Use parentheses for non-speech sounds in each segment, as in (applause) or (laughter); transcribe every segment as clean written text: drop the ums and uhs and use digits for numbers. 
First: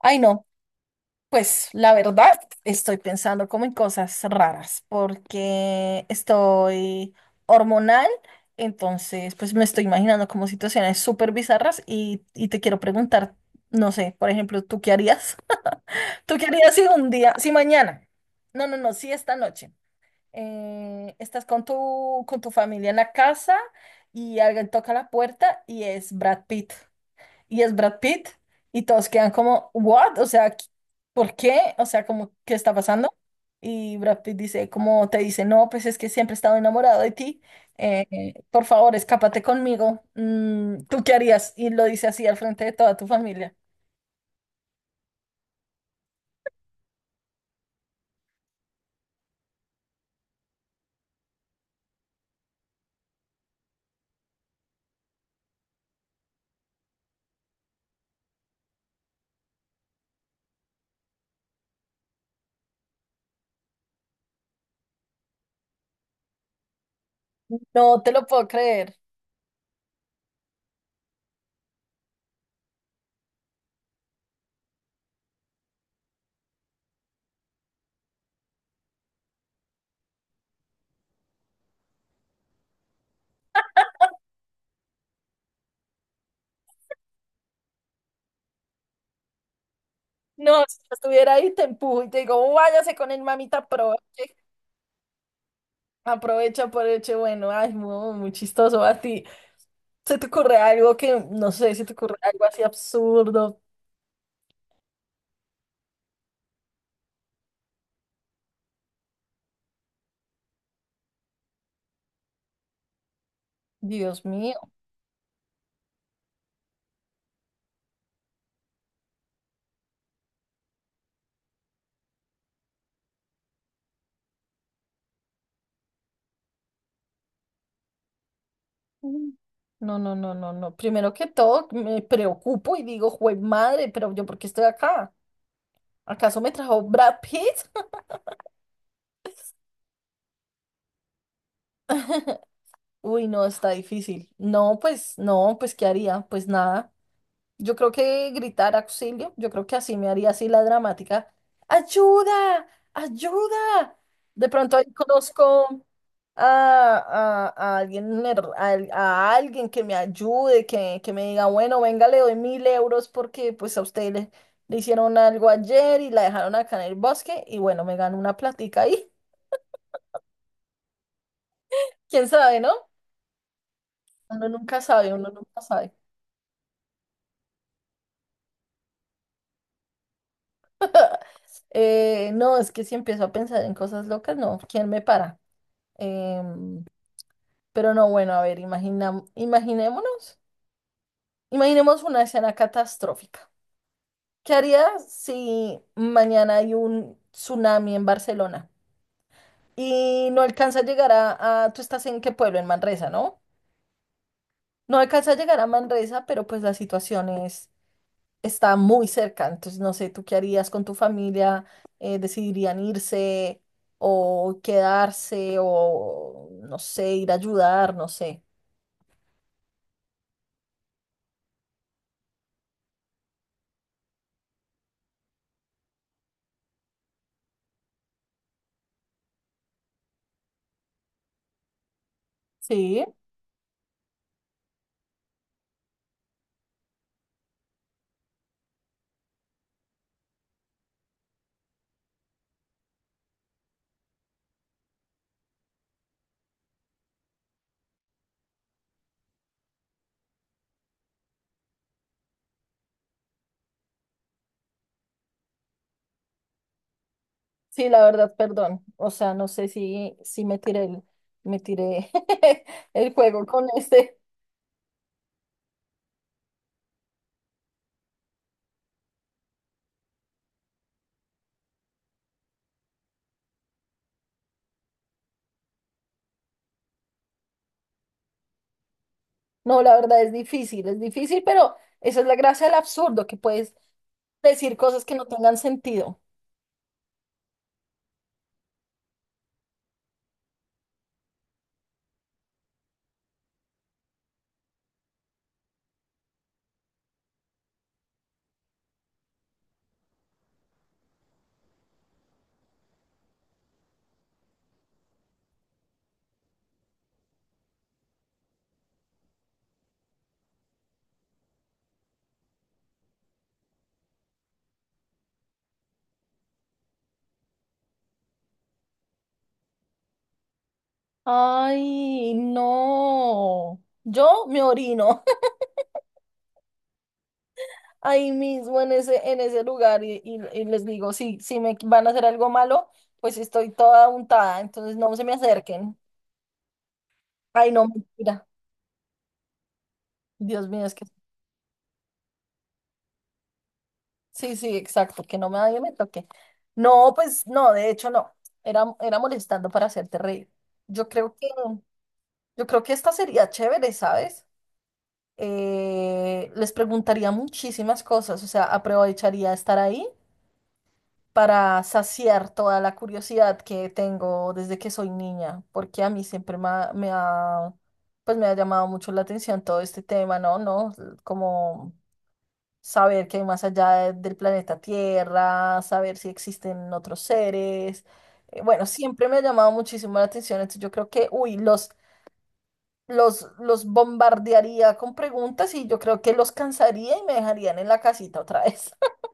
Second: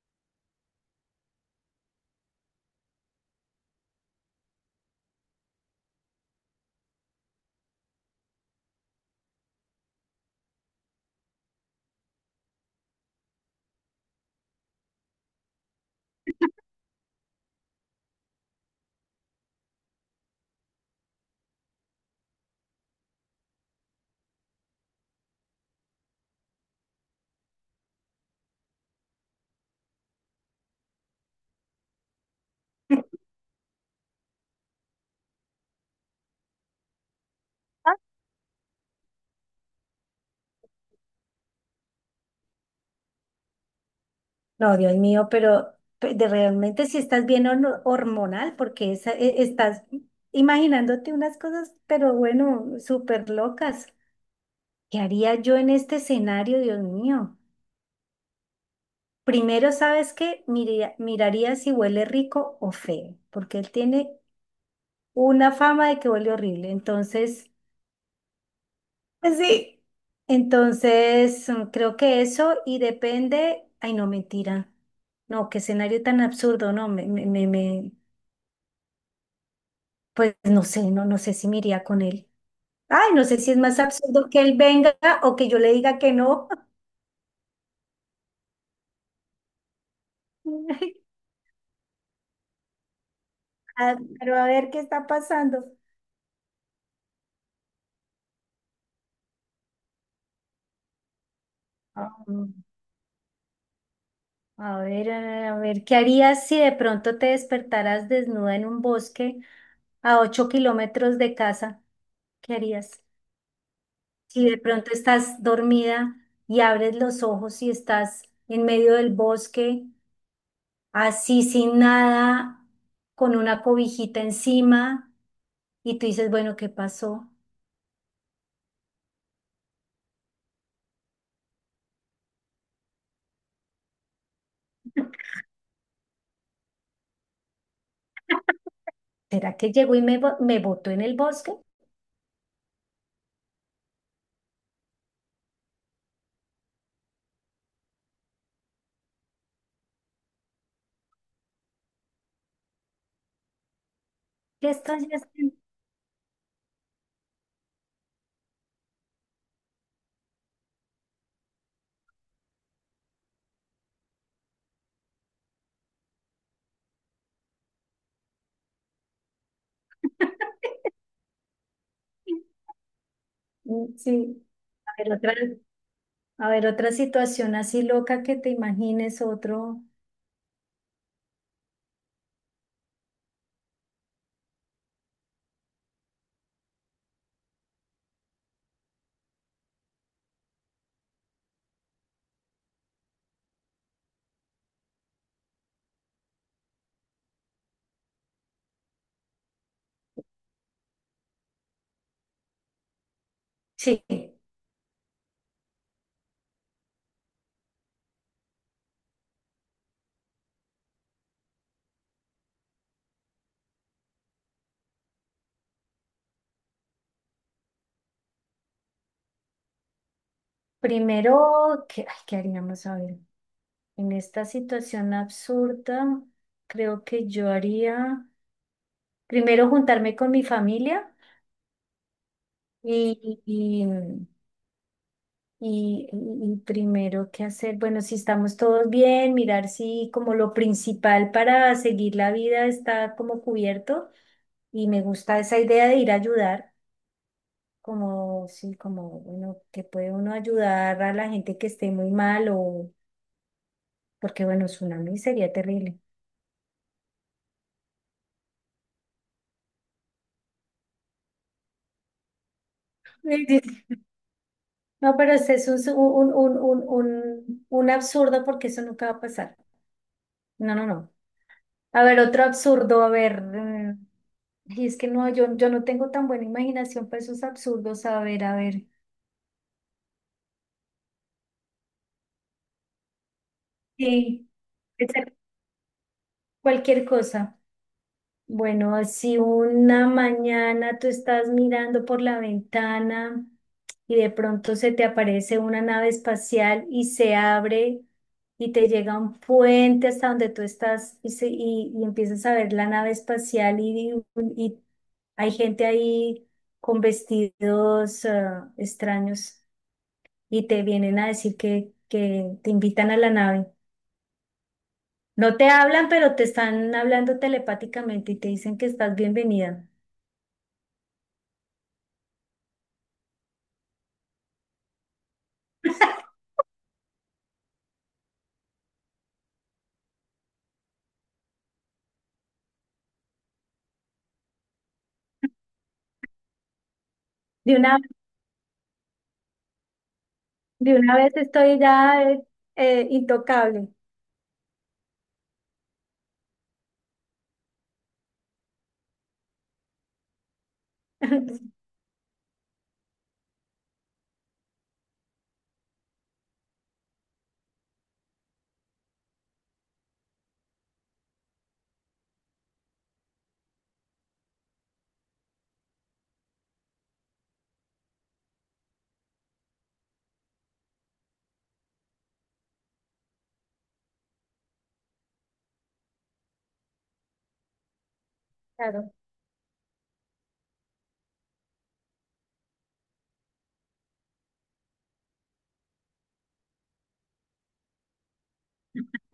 Ay, no, pues la verdad estoy pensando como en cosas raras porque estoy hormonal. Entonces pues me estoy imaginando como situaciones súper bizarras, y te quiero preguntar, no sé, por ejemplo, ¿tú qué harías? (laughs) ¿Tú qué harías si un día, si mañana, no, no, no, si esta noche, estás con tu familia en la casa y alguien toca la puerta y es Brad Pitt? y es Brad Pitt y todos quedan como, ¿what? O sea, ¿por qué? O sea, como, ¿qué está pasando? Y Brad Pitt dice, como te dice, no, pues es que siempre he estado enamorado de ti, eh, por favor, escápate conmigo. ¿Tú qué harías? Y lo dice así al frente de toda tu familia. No, Dios mío, pero pe- de realmente si estás bien hormonal, porque estás imaginándote unas cosas, pero bueno, súper locas. ¿Qué haría yo en este escenario, Dios mío? Primero, ¿sabes qué? Miraría si huele rico o feo, porque él tiene una fama de que huele horrible. Entonces, No te lo puedo creer. pues sí, entonces creo que eso y depende, ay, no, mentira. No, qué escenario tan absurdo, no, pues no sé, no, no sé si me iría con él. Ay, no sé si es más absurdo que él venga o que yo le diga que no. No, si yo (laughs) estuviera ahí, te empujo y te digo, váyase con el mamita, Ah, aproveche, pero a ver qué está pasando. aprovecha, por hecho bueno. Ay, muy, muy chistoso a ti. ¿Se te ocurre algo que, no sé, se te Ah, ocurre algo mm, así absurdo? A ver, ¿qué harías si de pronto te despertaras desnuda en un bosque a 8 kilómetros de casa? ¿Qué harías? Dios Si mío. de pronto estás dormida y abres los ojos y estás en medio del bosque, así sin nada, con una cobijita encima. Y tú dices, bueno, ¿qué pasó? Mm. No, no, no, no, no. Primero que todo, me preocupo y digo, jue madre, pero yo, ¿por qué estoy acá? ¿Acaso me trajo Brad Pitt? (laughs) ¿Será que llegó y me botó en el bosque? Uy, no, está difícil. No, pues, no, pues, ¿qué haría? Pues nada. Yo creo que gritar auxilio, yo creo que así me haría así la dramática. ¡Ayuda! ¡Ayuda! De ¿Qué pronto ahí estás haciendo? conozco a alguien, alguien que me ayude, que me diga, bueno, venga, le doy 1.000 € porque pues a usted le hicieron algo ayer y la dejaron acá en el bosque. Y bueno, me gano una platica ahí. (laughs) (laughs) ¿Quién sabe, no? Mm, sí, Uno nunca a sabe, ver uno otra, nunca sabe. a ver otra situación así loca que te imagines otro. No, es que si empiezo a pensar en cosas locas, no, ¿quién me para? Em, pero no, bueno, a ver, imaginemos una escena catastrófica. ¿Qué harías si mañana hay un tsunami en Barcelona y no alcanza a llegar tú estás en qué pueblo, en Manresa, ¿no? Sí, No alcanza a llegar a Manresa, pero pues la situación es, está muy cerca. Entonces, no sé, ¿tú qué harías con tu familia? ¿Decidirían irse o quedarse o, no sé, ir a ayudar? No sé. primero, ¿qué, ay, qué haríamos a ver? En esta situación absurda, creo que yo haría primero juntarme con mi familia Sí, y, y- y, y primero, ¿qué hacer? Bueno, si estamos todos bien, mirar si como lo principal para seguir la vida está como cubierto. Y me gusta esa idea de ir a ayudar, como, sí, como, bueno, que puede uno ayudar a la gente que esté muy mal o, porque bueno, tsunami sería terrible. sí, la verdad, perdón. O sea, no sé si me tiré (laughs) el juego con (laughs) este. No, pero ese es un absurdo porque eso nunca va a pasar. No, no, no. A ver, otro absurdo, a ver. Y es que no, yo no tengo tan buena imaginación para esos absurdos. A ver, a ver. No, la verdad es difícil, pero esa es la gracia del absurdo, que puedes Sí, decir cosas puede que no ser tengan sentido. cualquier cosa. Bueno, si una mañana tú estás mirando por la ventana y de pronto se te aparece una nave espacial y se abre y te llega un puente hasta donde tú estás y empiezas a ver la nave espacial y hay gente ahí con vestidos extraños. Y te vienen a decir que te invitan a la nave. No te hablan, pero te están hablando telepáticamente y te dicen que estás bienvenida. Ay, no. Yo me orino (laughs) ahí mismo en ese lugar y les digo, si me van a hacer algo malo, pues estoy toda untada, entonces no se me acerquen. Ay, De no, una, mentira. Dios mío, es de que una vez estoy ya intocable. sí, sí, exacto, que no me nadie me toque. No, pues no, de hecho no. Era, era molestando para hacerte reír. Yo creo que (laughs) yo creo que esta sería chévere, ¿sabes? Les preguntaría muchísimas cosas, o sea, aprovecharía estar ahí para saciar toda la curiosidad que tengo desde que soy niña, porque a mí siempre pues me ha llamado mucho la atención todo este tema, ¿no? ¿No? Como saber qué hay más allá del planeta Tierra, saber si existen otros seres. Bueno, Claro. siempre me ha llamado muchísimo la atención, entonces yo creo que, uy, los bombardearía con preguntas y yo creo que los cansaría y me dejarían en la casita otra vez. (laughs)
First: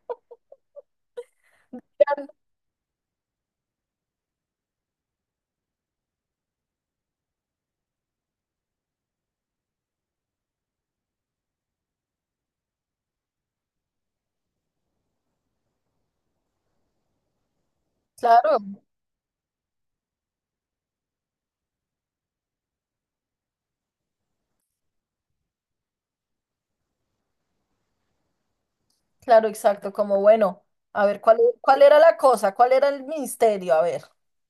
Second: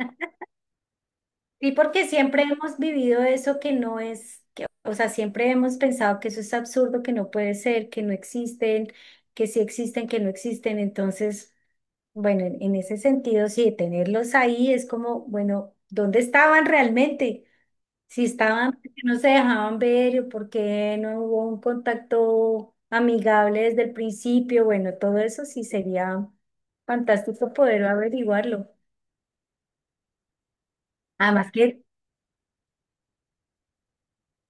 Sí, porque siempre hemos vivido eso que no es, que, o sea, siempre hemos pensado que eso es absurdo, que no puede ser, que no existen, que sí existen, que no existen. Entonces, bueno, en ese sentido, sí, tenerlos ahí es como, bueno, ¿dónde estaban realmente? Si Claro, estaban, porque no se dejaban ver, o porque no hubo un contacto amigable desde el principio, bueno, todo eso sí sería fantástico poder averiguarlo. claro, exacto, como bueno, a ver, Además que, ¿cuál era la cosa? ¿Cuál era el misterio? A ver,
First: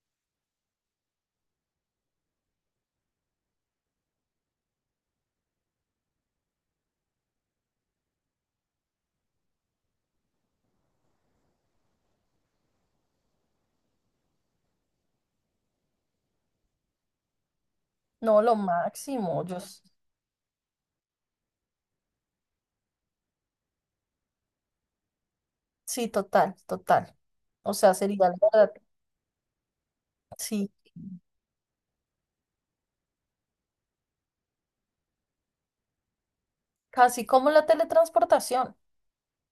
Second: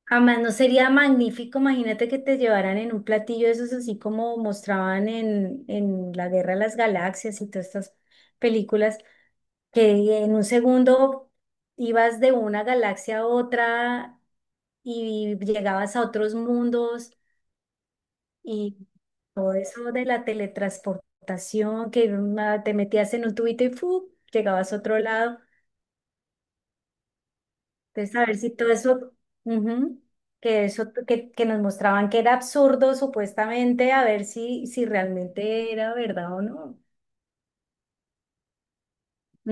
además no sería magnífico, imagínate que te llevaran en un platillo de esos así como mostraban en La Guerra de las Galaxias y todas estas películas, que en un segundo ibas de una galaxia a otra y llegabas a otros mundos. no, lo Y máximo. todo eso de la teletransportación, que te metías en un tubito y ¡fu! Llegabas a otro lado. Sí, total, total. O sea, Entonces, a sería la ver si todo verdad, eso, ujú, que sí, eso que nos mostraban que era absurdo supuestamente, a ver si, si realmente era verdad o no. casi como la teletransportación,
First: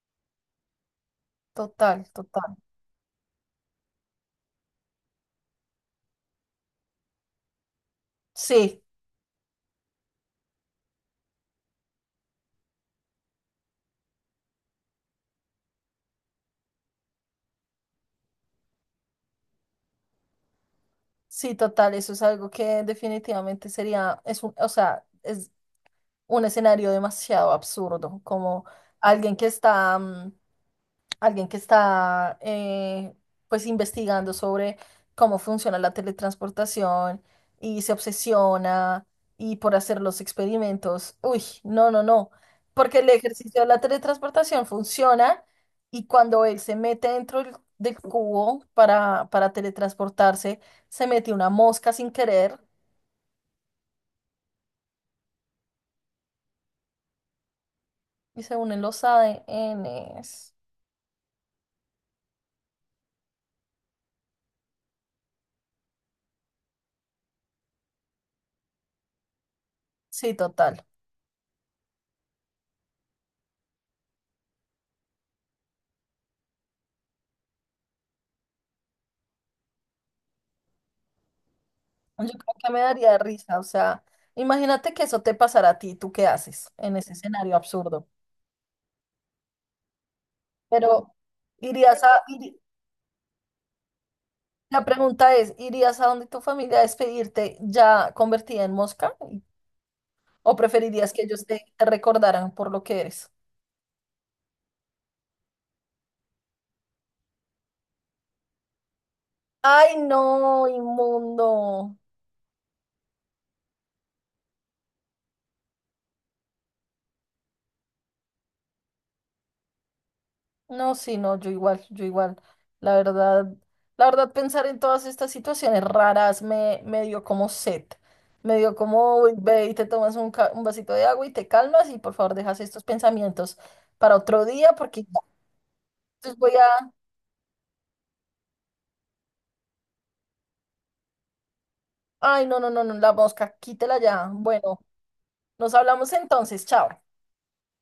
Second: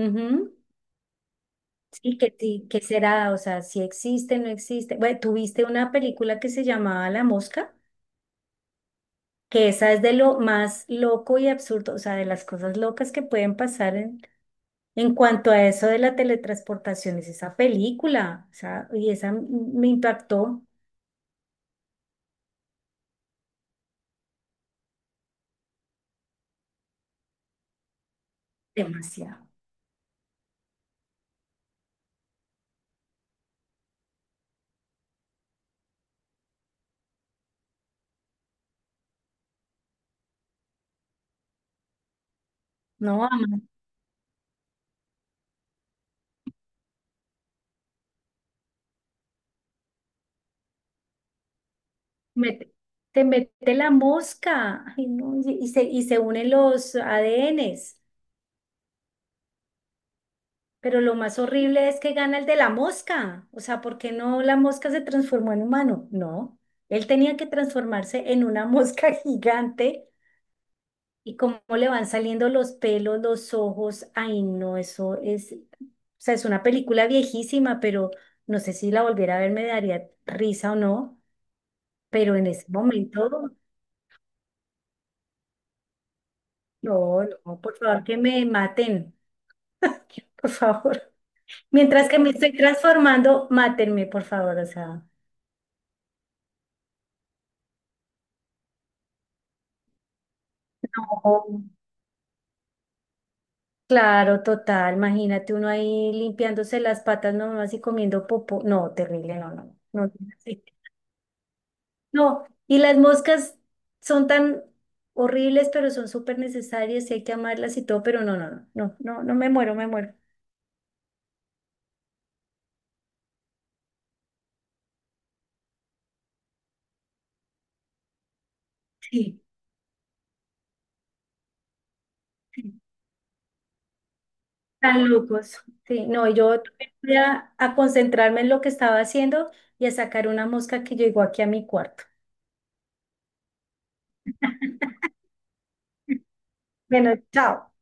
Ujú. total, total. Sí, que será, o sea, si existe, no existe. Bueno, tuviste una película que se llamaba La Mosca, Sí, que esa es de lo más loco y absurdo, o sea, de las cosas locas que pueden pasar. En cuanto a eso de la teletransportación, es esa película, o sea, me impactó sí, total, eso es algo que definitivamente sería, es un, o sea, es un escenario demasiado absurdo, como alguien que demasiado, está, mm, alguien que está pues investigando sobre cómo funciona la teletransportación y se obsesiona y por hacer los experimentos. Uy, no, no, no, porque el ¿no? ejercicio de la teletransportación funciona y cuando él se mete dentro del cubo para teletransportarse, se mete una mosca sin querer mete- Te mete la mosca, ay, no, y, y se unen los ADNs, y se unen los ADNs. pero lo más horrible es que gana el de la mosca, o sea, ¿por qué no la mosca se transformó en humano? No, él tenía que transformarse en una mosca (laughs) gigante. Sí, total. Y cómo le van saliendo los pelos, los ojos. Ay, no, eso es, o sea, es una película viejísima, pero no sé si la volviera a ver me daría risa o no. Yo Pero en creo ese que me daría momento, risa, o sea, imagínate que eso te pasara a ti, ¿tú qué haces en ese no, escenario no, por favor, absurdo? que me maten, (laughs) por favor. Pero irías Mientras a, que me estoy iri- transformando, mátenme, por favor, o la sea. pregunta es, ¿irías a donde tu familia a despedirte ya convertida en mosca? ¿O preferirías que ellos Ojo. te recordaran por lo que eres? Claro, total, imagínate uno ahí limpiándose las patas nomás y comiendo popó. No, terrible, no, no, Ay, no. no, (laughs) inmundo. No, y las moscas son tan horribles, pero son súper necesarias y hay que amarlas y todo, pero no, no, no, no, no, no me muero, me muero. No, sí, no, yo igual, yo igual. La verdad, la verdad, pensar en todas estas situaciones raras me dio como sed. Me dio como, "Uy, Sí, ve y te tomas un vasito de agua y te calmas y por favor dejas sí, estos pensamientos para otro día porque tan ya, locos. Sí, no, y entonces voy yo a...". también voy a concentrarme en lo que estaba haciendo y a sacar una mosca que llegó aquí a mi cuarto. Ay, no, no, no, no, la mosca, quítela ya. Bueno, nos hablamos (laughs) entonces, chao. Bueno, chao.